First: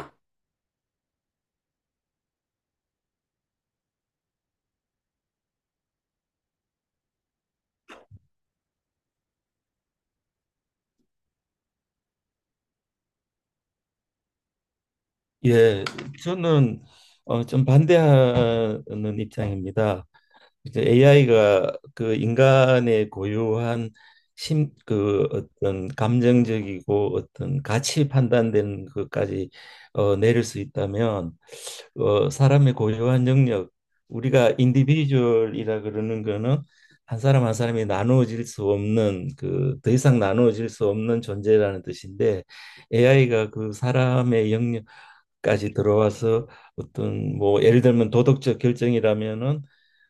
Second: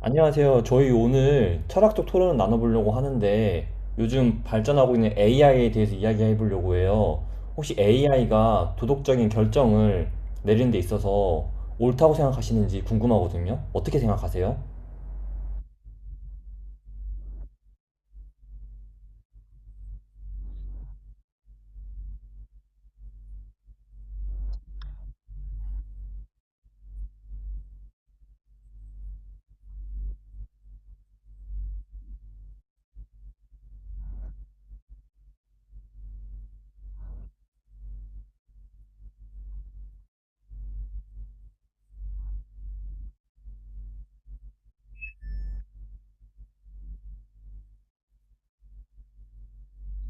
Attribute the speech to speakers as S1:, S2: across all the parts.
S1: 안녕하세요. 저희 오늘 철학적 토론을 나눠보려고 하는데 요즘 발전하고 있는 AI에 대해서 이야기해 보려고 해요. 혹시 AI가 도덕적인 결정을 내리는 데 있어서 옳다고 생각하시는지 궁금하거든요. 어떻게 생각하세요?
S2: 예, 저는 좀 반대하는 입장입니다. 이제 AI가 그 인간의 고유한 그 어떤 감정적이고 어떤 가치 판단되는 것까지 내릴 수 있다면, 사람의 고유한 영역, 우리가 인디비주얼이라 그러는 거는 한 사람 한 사람이 나누어질 수 없는 그 더 이상 나누어질 수 없는 존재라는 뜻인데, AI가 그 사람의 영역 까지 들어와서 어떤 뭐 예를 들면 도덕적 결정이라면은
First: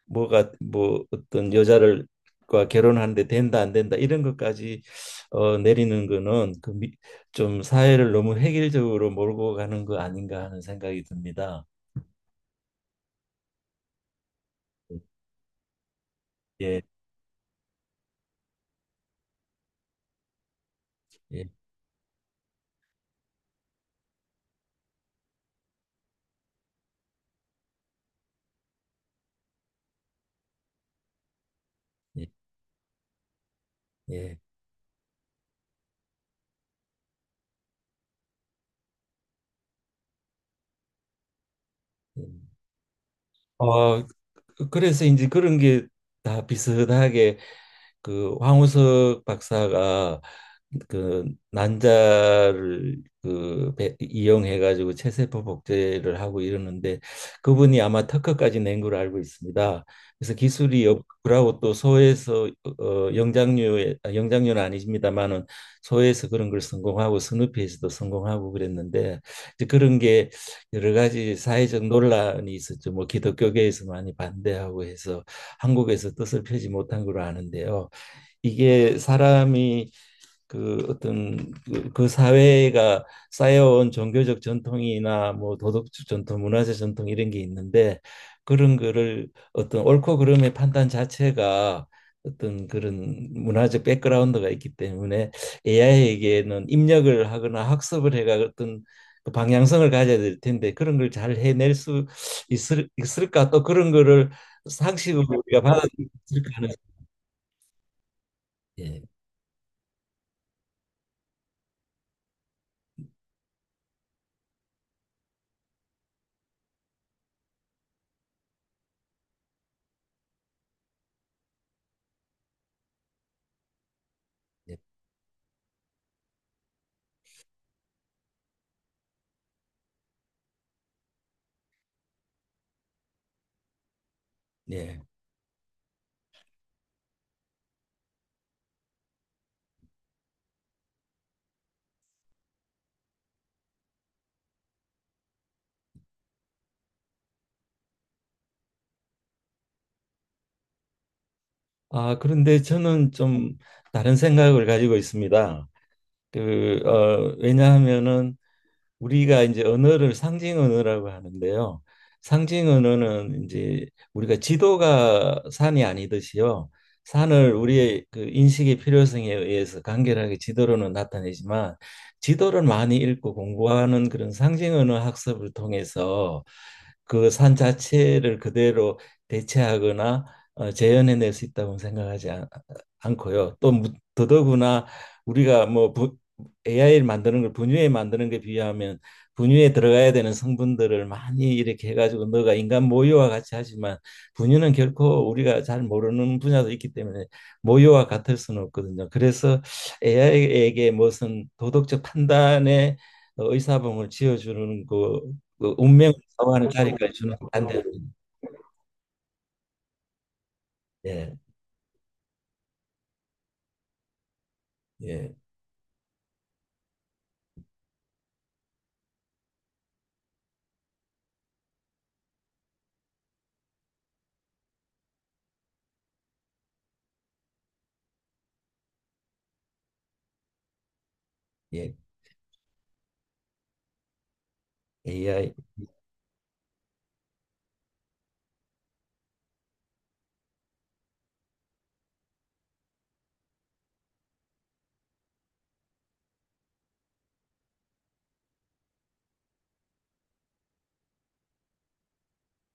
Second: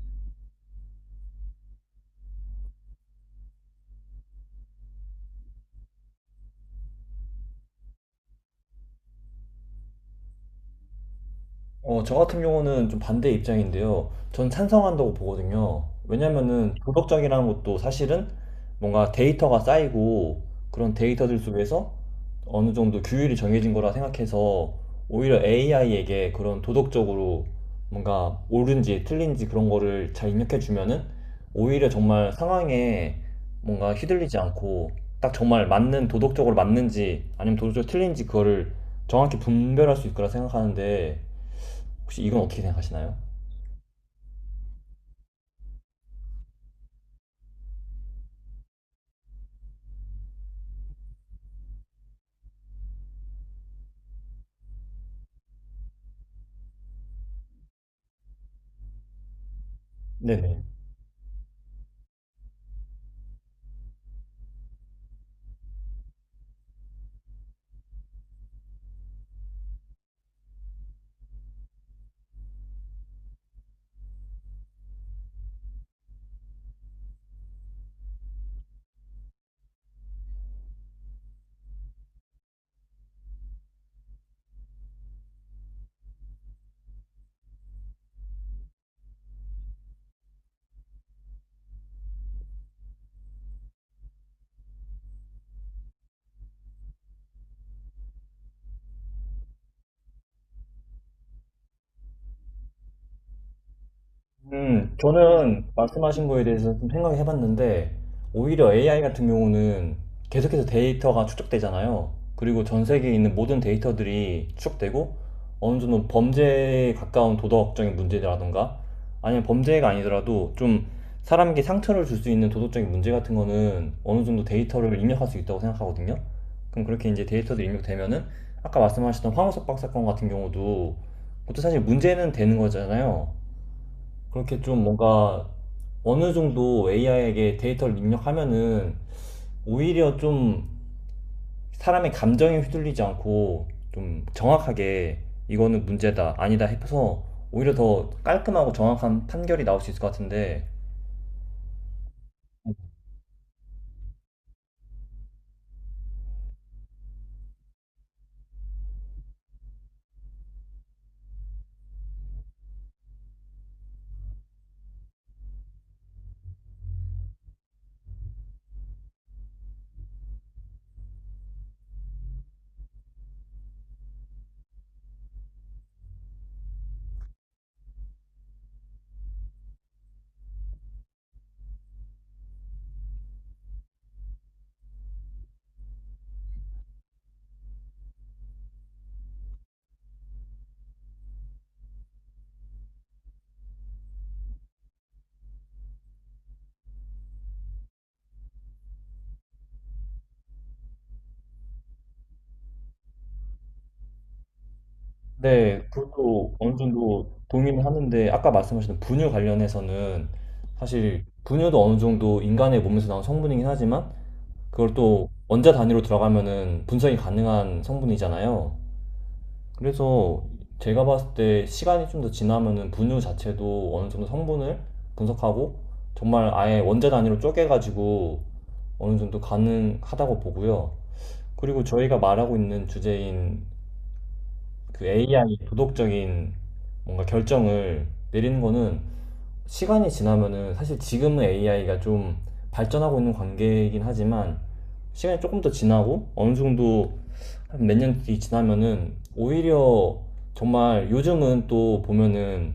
S2: 뭐가 뭐 어떤 여자를 과 결혼하는데 된다 안 된다 이런 것까지 내리는 거는 좀 사회를 너무 획일적으로 몰고 가는 거 아닌가 하는 생각이 듭니다.
S1: 저 같은 경우는 좀 반대 입장인데요. 전 찬성한다고 보거든요. 왜냐면은
S2: 예,
S1: 도덕적이라는 것도 사실은 뭔가 데이터가 쌓이고, 그런 데이터들
S2: 예,
S1: 속에서 어느 정도 규율이 정해진 거라 생각해서, 오히려 AI에게 그런 도덕적으로 뭔가 옳은지 틀린지 그런 거를 잘 입력해 주면은, 오히려
S2: 예,
S1: 정말 상황에 뭔가 휘둘리지
S2: 예.
S1: 않고 딱 정말 맞는, 도덕적으로 맞는지 아니면 도덕적으로 틀린지 그거를 정확히 분별할 수 있을 거라 생각하는데, 혹시 이건
S2: 음.
S1: 어떻게 생각하시나요?
S2: 어, 그래서 이제 그런 게 다 비슷하게, 그 황우석 박사가 그 난자를 이용해 가지고 체세포 복제를 하고 이러는데, 그분이 아마 특허까지 낸 걸로 알고 있습니다. 그래서
S1: 네네.
S2: 기술이 없고 또 소에서 영장류는 아니십니다만은, 소에서 그런 걸 성공하고 스누피에서도 성공하고 그랬는데, 이제 그런 게 여러 가지 사회적 논란이 있었죠. 뭐 기독교계에서 많이 반대하고 해서 한국에서 뜻을 펴지 못한 걸로 아는데요. 이게 사람이 그 어떤 그 사회가 쌓여온 종교적 전통이나 뭐 도덕적 전통, 문화적 전통 이런 게 있는데, 그런 거를 어떤 옳고 그름의 판단 자체가 어떤 그런 문화적 백그라운드가 있기 때문에 AI에게는 입력을 하거나 학습을 해가 어떤 그 방향성을 가져야 될 텐데, 그런 걸 잘 해낼 수 있을까, 또 그런 거를 상식으로 우리가
S1: 저는
S2: 받아들일
S1: 말씀하신
S2: 수
S1: 거에
S2: 있을까 하는.
S1: 대해서 좀 생각해 을 봤는데, 오히려 AI
S2: 예,
S1: 같은 경우는 계속해서 데이터가 축적되잖아요. 그리고 전 세계에 있는 모든 데이터들이 추적되고, 어느 정도 범죄에 가까운 도덕적인 문제라던가, 아니면 범죄가 아니더라도 좀 사람에게 상처를 줄 수 있는 도덕적인 문제 같은 거는 어느 정도
S2: 예.
S1: 데이터를 입력할 수 있다고 생각하거든요. 그럼 그렇게 이제 데이터들이 입력되면은, 아까 말씀하셨던 황우석 박사건 같은 경우도, 그것도 사실 문제는 되는 거잖아요. 그렇게 좀
S2: 예.
S1: 뭔가 어느 정도 AI에게 데이터를 입력하면은, 오히려 좀 사람의 감정에 휘둘리지 않고 좀 정확하게 이거는 문제다, 아니다 해서 오히려 더 깔끔하고 정확한 판결이 나올 수 있을 것 같은데.
S2: 아, 그런데 저는 좀 다른 생각을 가지고 있습니다. 왜냐하면은 우리가 이제 언어를 상징 언어라고 하는데요. 상징 언어는 이제, 우리가 지도가 산이 아니듯이요, 산을 우리의 그 인식의 필요성에 의해서 간결하게 지도로는 나타내지만, 지도를 많이 읽고 공부하는 그런 상징 언어 학습을 통해서 그 산 자체를 그대로 대체하거나 재현해낼 수 있다고 생각하지 않, 고요또 더더구나, 우리가 뭐 AI를 만드는 걸 분유에 만드는 게 비하면, 분유에 들어가야 되는 성분들을 많이 이렇게 해가지고 너가 인간 모유와 같이 하지만, 분유는 결코 우리가 잘 모르는 분야도 있기 때문에 모유와 같을 수는 없거든요. 그래서 AI에게 무슨 도덕적 판단에 의사봉을 지어주는 그
S1: 네,
S2: 운명을 정
S1: 그것도
S2: 하는
S1: 어느
S2: 자리까지
S1: 정도
S2: 주는 건
S1: 동의는
S2: 반대로.
S1: 하는데, 아까 말씀하신 분유 관련해서는, 사실
S2: 예,
S1: 분유도 어느 정도 인간의 몸에서 나온 성분이긴 하지만, 그걸 또
S2: 예,
S1: 원자 단위로 들어가면은 분석이 가능한 성분이잖아요. 그래서 제가 봤을 때 시간이 좀 더 지나면은 분유 자체도 어느 정도 성분을 분석하고 정말 아예 원자 단위로 쪼개가지고 어느 정도 가능하다고 보고요. 그리고
S2: 예,
S1: 저희가 말하고 있는 주제인 그
S2: AI.
S1: AI 도덕적인 뭔가 결정을 내리는 거는, 시간이 지나면은, 사실 지금은 AI가 좀 발전하고 있는 관계이긴 하지만, 시간이 조금 더 지나고 어느 정도 한 몇 년 뒤 지나면은, 오히려 정말, 요즘은 또 보면은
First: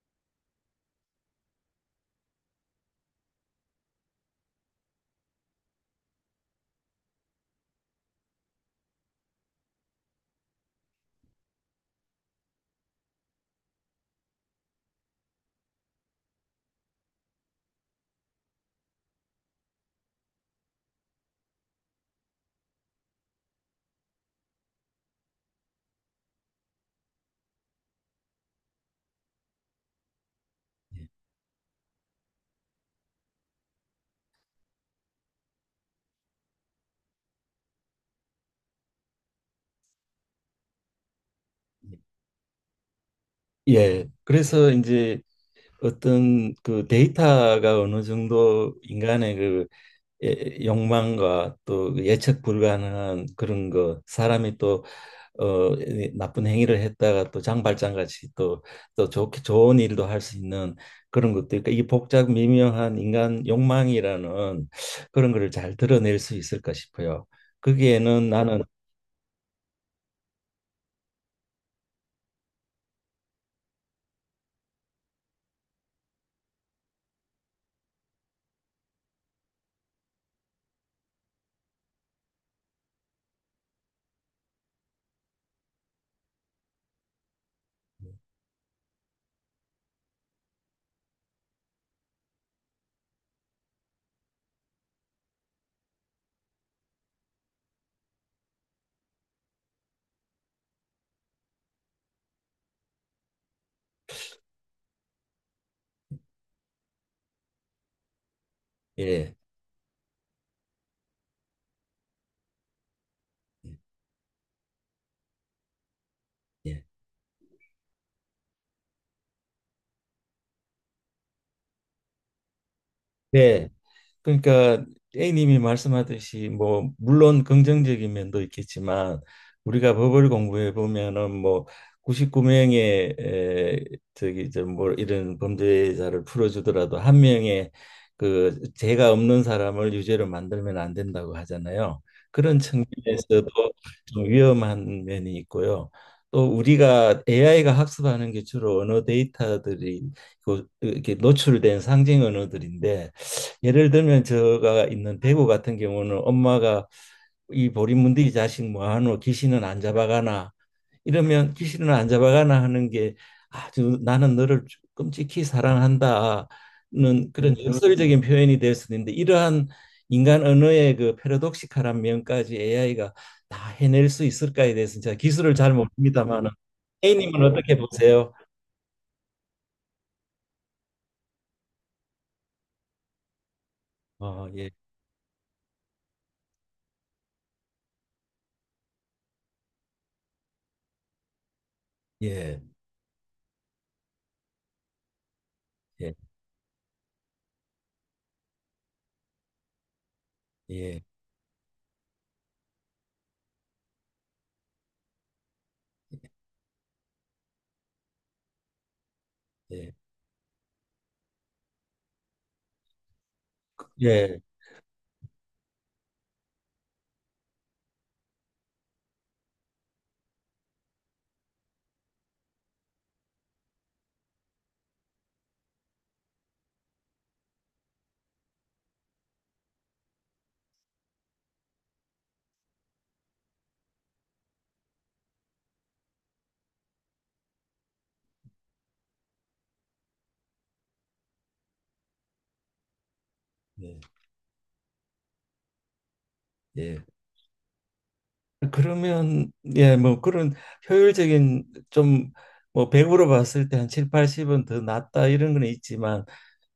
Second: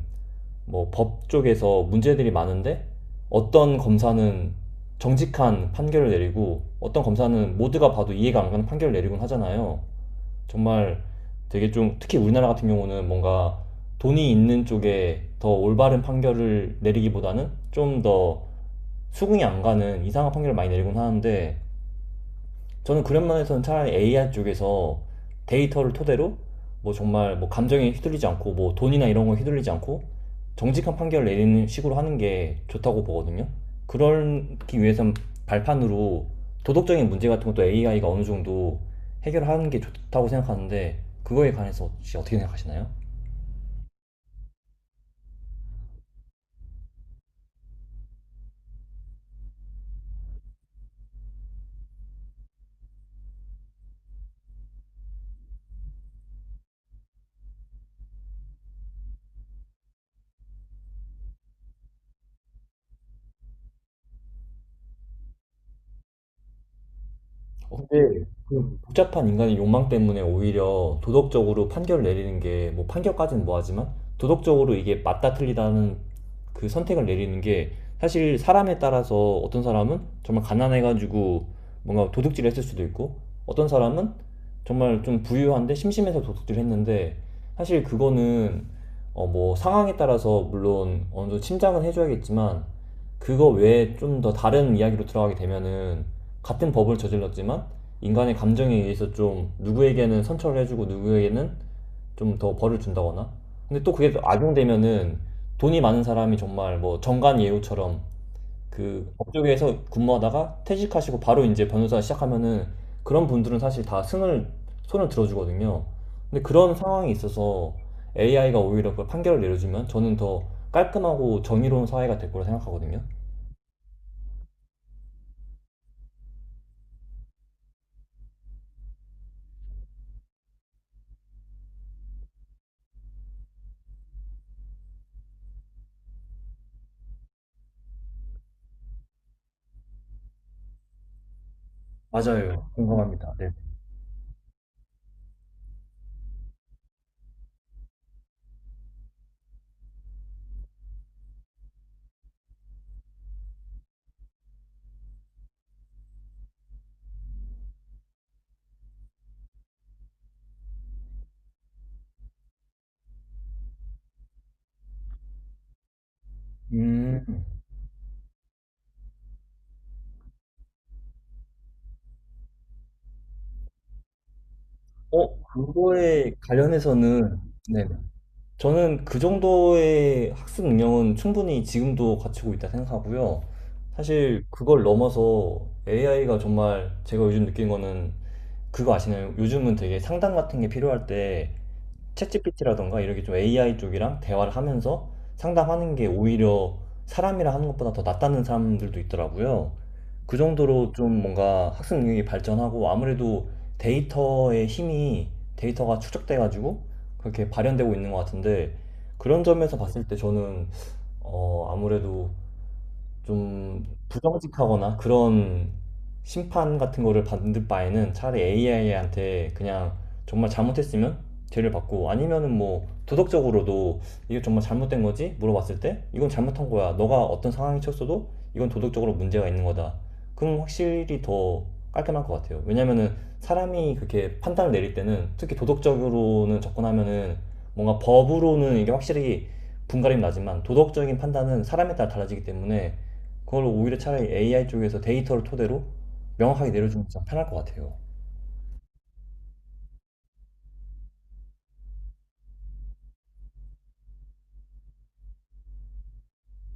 S1: 뭐 법 쪽에서 문제들이 많은데, 어떤 검사는 정직한 판결을 내리고 어떤 검사는 모두가 봐도 이해가 안 가는 판결을 내리곤 하잖아요. 정말 되게 좀, 특히 우리나라 같은 경우는 뭔가 돈이 있는 쪽에 더 올바른 판결을 내리기보다는 좀 더 수긍이 안 가는 이상한 판결을 많이 내리곤 하는데, 저는 그런 면에서는 차라리 AI 쪽에서 데이터를 토대로 뭐 정말 뭐 감정에 휘둘리지 않고 뭐 돈이나 이런 거 휘둘리지 않고 정직한
S2: 예.
S1: 판결을 내리는 식으로 하는 게 좋다고 보거든요. 그러기 위해서는 발판으로 도덕적인 문제 같은 것도 AI가 어느 정도 해결하는 게 좋다고 생각하는데, 그거에 관해서 혹시 어떻게 생각하시나요?
S2: 예, 그래서 이제 어떤 그 데이터가 어느 정도 인간의 그 욕망과 또 그 예측 불가능한 그런 거, 사람이 또 이 나쁜 행위를 했다가 또 장발장 같이 또 좋게 좋은 일도 할 수 있는, 그런 것도 있고 이 복잡 미묘한 인간 욕망이라는, 그런 거를 잘 드러낼 수 있을까 싶어요.
S1: 근데
S2: 거기에는 나는.
S1: 그 복잡한 인간의 욕망 때문에 오히려 도덕적으로 판결을 내리는 게, 뭐 판결까지는 뭐하지만, 도덕적으로 이게 맞다 틀리다는 그 선택을 내리는 게, 사실 사람에 따라서, 어떤 사람은 정말 가난해가지고 뭔가 도둑질을 했을 수도 있고, 어떤 사람은 정말 좀 부유한데 심심해서 도둑질을 했는데, 사실 그거는 뭐 상황에 따라서 물론 어느 정도 침착은 해줘야겠지만, 그거 외에 좀 더 다른 이야기로 들어가게 되면은, 같은 법을 저질렀지만 인간의 감정에 의해서 좀 누구에게는 선처를 해주고 누구에게는 좀 더 벌을 준다거나, 근데 또 그게 악용되면은, 돈이 많은 사람이 정말 뭐 정관 예우처럼 그
S2: 예,
S1: 법조계에서 근무하다가 퇴직하시고 바로 이제 변호사 시작하면은, 그런 분들은 사실 다 승을 손을 들어주거든요. 근데
S2: 예.
S1: 그런
S2: 예.
S1: 상황이 있어서 AI가 오히려 그 판결을 내려주면 저는 더 깔끔하고 정의로운 사회가 될 거라 생각하거든요.
S2: 네. 그러니까 A님이 말씀하듯이 뭐 물론 긍정적인 면도 있겠지만, 우리가 법을 공부해 보면은 뭐 99명의 에, 저기 저 뭐 이런 범죄자를 풀어주더라도 한 명의 그 죄가 없는 사람을 유죄로 만들면 안 된다고 하잖아요. 그런
S1: 맞아요. 공감합니다.
S2: 측면에서도
S1: 네.
S2: 좀 위험한 면이 있고요. 또 우리가 AI가 학습하는 게 주로 언어 데이터들이 이렇게 노출된 상징 언어들인데, 예를 들면 제가 있는 대구 같은 경우는 엄마가 이 보리문들이 자식 뭐하노, 귀신은 안 잡아가나 이러면, 귀신은 안 잡아가나 하는 게 아주 나는 너를 끔찍히 사랑한다는
S1: 음,
S2: 그런 역설적인 표현이 될 수 있는데, 이러한 인간 언어의 그 패러독시칼한 면까지 AI가 다 해낼 수 있을까에 대해서는 제가 기술을 잘
S1: 그거에
S2: 모릅니다만은,
S1: 관련해서는,
S2: A님은 어떻게
S1: 네네,
S2: 보세요?
S1: 저는 그 정도의 학습 능력은 충분히 지금도 갖추고 있다 생각하고요. 사실
S2: 예,
S1: 그걸 넘어서 AI가 정말, 제가 요즘 느낀 거는, 그거 아시나요? 요즘은 되게 상담 같은 게 필요할 때
S2: 예,
S1: 챗GPT라던가 이렇게 좀 AI 쪽이랑 대화를 하면서 상담하는 게
S2: 예,
S1: 오히려 사람이랑 하는 것보다 더 낫다는 사람들도 있더라고요. 그 정도로
S2: 예,
S1: 좀 뭔가 학습 능력이 발전하고, 아무래도 데이터의 힘이, 데이터가 축적돼가지고 그렇게 발현되고 있는 것 같은데, 그런 점에서
S2: 예,
S1: 봤을 때 저는 아무래도 좀
S2: 예,
S1: 부정직하거나 그런 심판 같은 거를 받는 바에는 차라리 AI한테 그냥, 정말 잘못했으면 죄를 받고 아니면은 뭐 도덕적으로도 이게 정말 잘못된 거지? 물어봤을 때 이건 잘못한 거야, 너가 어떤 상황이 쳤어도 이건 도덕적으로 문제가 있는 거다. 그럼 확실히 더 깔끔할 것 같아요. 왜냐면은 사람이 그렇게 판단을 내릴 때는, 특히 도덕적으로는 접근하면은, 뭔가 법으로는 이게 확실히 분갈이 나지만 도덕적인 판단은 사람에 따라 달라지기 때문에, 그걸 오히려
S2: 예.
S1: 차라리 AI 쪽에서 데이터를 토대로 명확하게
S2: 예.
S1: 내려주면 좀 편할 것 같아요.
S2: 그러면 예, 뭐 그런 효율적인 좀, 뭐 100으로 봤을 때 한 7, 80은 더 낫다 이런 건 있지만,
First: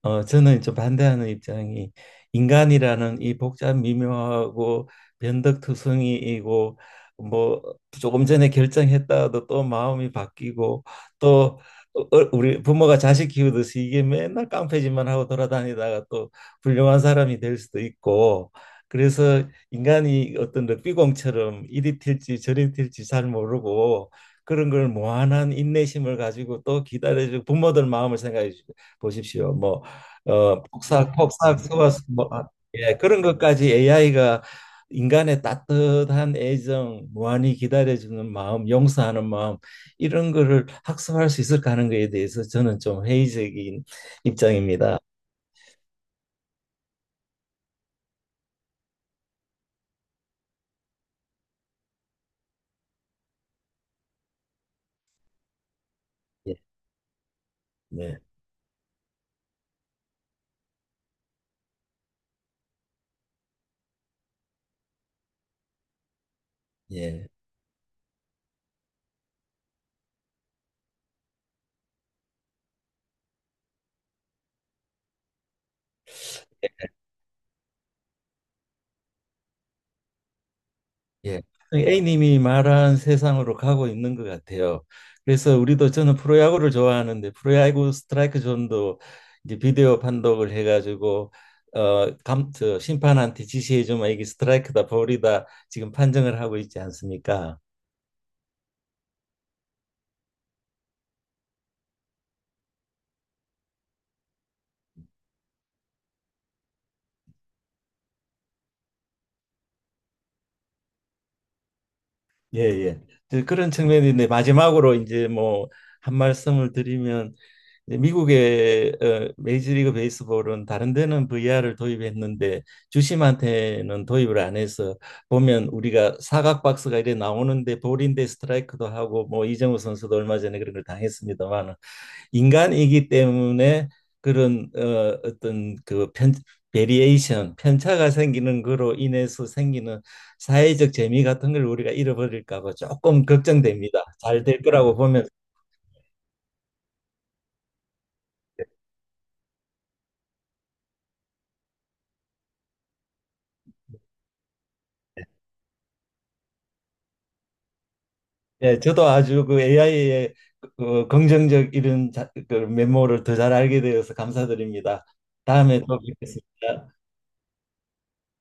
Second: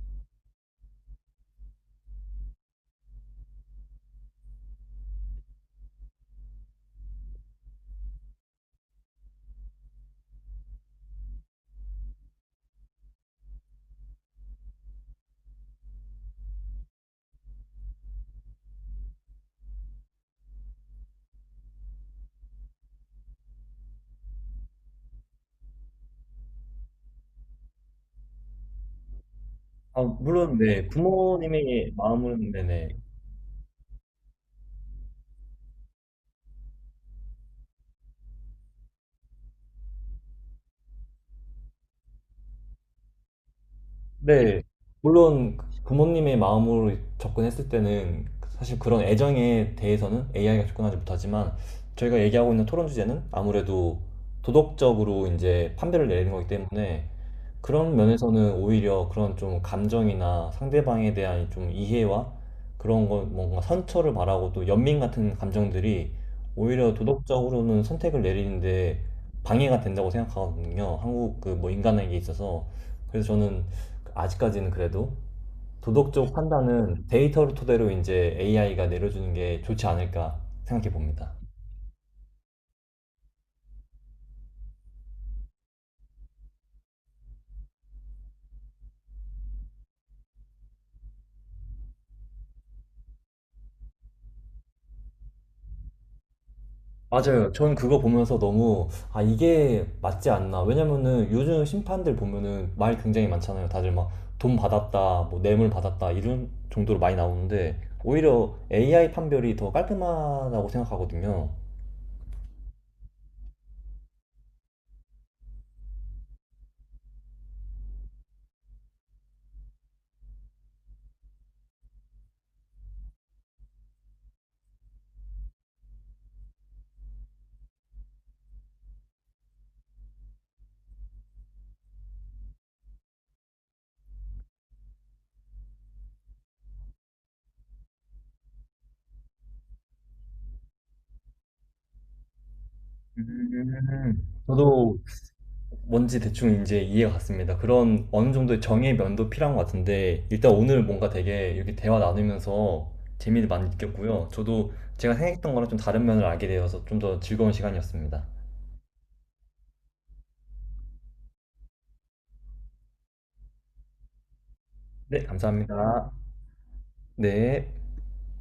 S2: 저는 좀 반대하는 입장이, 인간이라는 이 복잡 미묘하고 변덕투성이이고, 뭐 조금 전에 결정했다가도 또 마음이 바뀌고, 또 우리 부모가 자식 키우듯이 이게 맨날 깡패짓만 하고 돌아다니다가 또 훌륭한 사람이 될 수도 있고, 그래서 인간이 어떤 럭비공처럼 이리 튈지 저리 튈지 잘 모르고, 그런 걸 무한한 인내심을 가지고 또 기다려주고, 부모들 마음을 생각해 보십시오. 뭐
S1: 아, 물론 네,
S2: 폭삭 폭삭
S1: 부모님의
S2: 쏘아서 뭐, 아,
S1: 마음은. 네네.
S2: 예, 그런 것까지 AI가 인간의 따뜻한 애정, 무한히 기다려주는 마음, 용서하는 마음, 이런 거를 학습할 수 있을까 하는 거에 대해서 저는 좀 회의적인
S1: 네,
S2: 입장입니다.
S1: 물론 부모님의 마음으로 접근했을 때는 사실 그런 애정에 대해서는 AI가 접근하지 못하지만, 저희가 얘기하고 있는 토론 주제는 아무래도 도덕적으로 이제 판별을 내리는 거기
S2: 예,
S1: 때문에, 그런
S2: 네,
S1: 면에서는 오히려 그런 좀 감정이나 상대방에 대한 좀 이해와, 그런 거 뭔가 선처를 바라고 또 연민 같은 감정들이 오히려
S2: 예.
S1: 도덕적으로는 선택을 내리는데 방해가 된다고 생각하거든요. 한국 그 뭐 인간에게 있어서. 그래서 저는 아직까지는 그래도 도덕적 판단은 데이터를 토대로 이제 AI가 내려주는 게 좋지 않을까 생각해 봅니다.
S2: 예. A님이 말한 세상으로 가고 있는 것 같아요. 그래서 우리도, 저는 프로야구를 좋아하는데, 프로야구 스트라이크 존도 이제 비디오 판독을 해가지고 저 심판한테 지시해주면 이게 스트라이크다 볼이다 지금 판정을 하고 있지
S1: 맞아요.
S2: 않습니까?
S1: 전 그거 보면서 너무, 아, 이게 맞지 않나. 왜냐면은 요즘 심판들 보면은 말 굉장히 많잖아요. 다들 막 돈 받았다, 뭐 뇌물 받았다 이런 정도로 많이 나오는데 오히려 AI 판별이 더 깔끔하다고 생각하거든요.
S2: 예, 예. 이제 그런 측면인데, 마지막으로 이제 뭐 한 말씀을 드리면, 이제 미국의 메이저리그 베이스볼은 다른 데는 VR을 도입했는데 주심한테는 도입을 안 해서, 보면 우리가 사각 박스가 이래 나오는데, 볼인데 스트라이크도 하고, 뭐 이정우 선수도 얼마 전에 그런 걸 당했습니다만, 인간이기 때문에 그런 어떤 베리에이션, 편차가 생기는 거로 인해서 생기는 사회적 재미 같은 걸 우리가 잃어버릴까 봐 조금 걱정됩니다. 잘 될 거라고
S1: 저도
S2: 보면.
S1: 뭔지 대충 이제 이해가 갔습니다. 그런 어느 정도의 정의 면도 필요한 것 같은데, 일단 오늘 뭔가 되게 이렇게 대화 나누면서 재미를 많이 느꼈고요. 저도 제가 생각했던 거랑 좀 다른 면을 알게 되어서 좀 더 즐거운 시간이었습니다.
S2: 예, 저도 아주 그 AI의 긍정적 이런 그 면모를 더 잘 알게 되어서 감사드립니다.
S1: 네,
S2: 다음에 또
S1: 감사합니다.
S2: 뵙겠습니다.
S1: 네.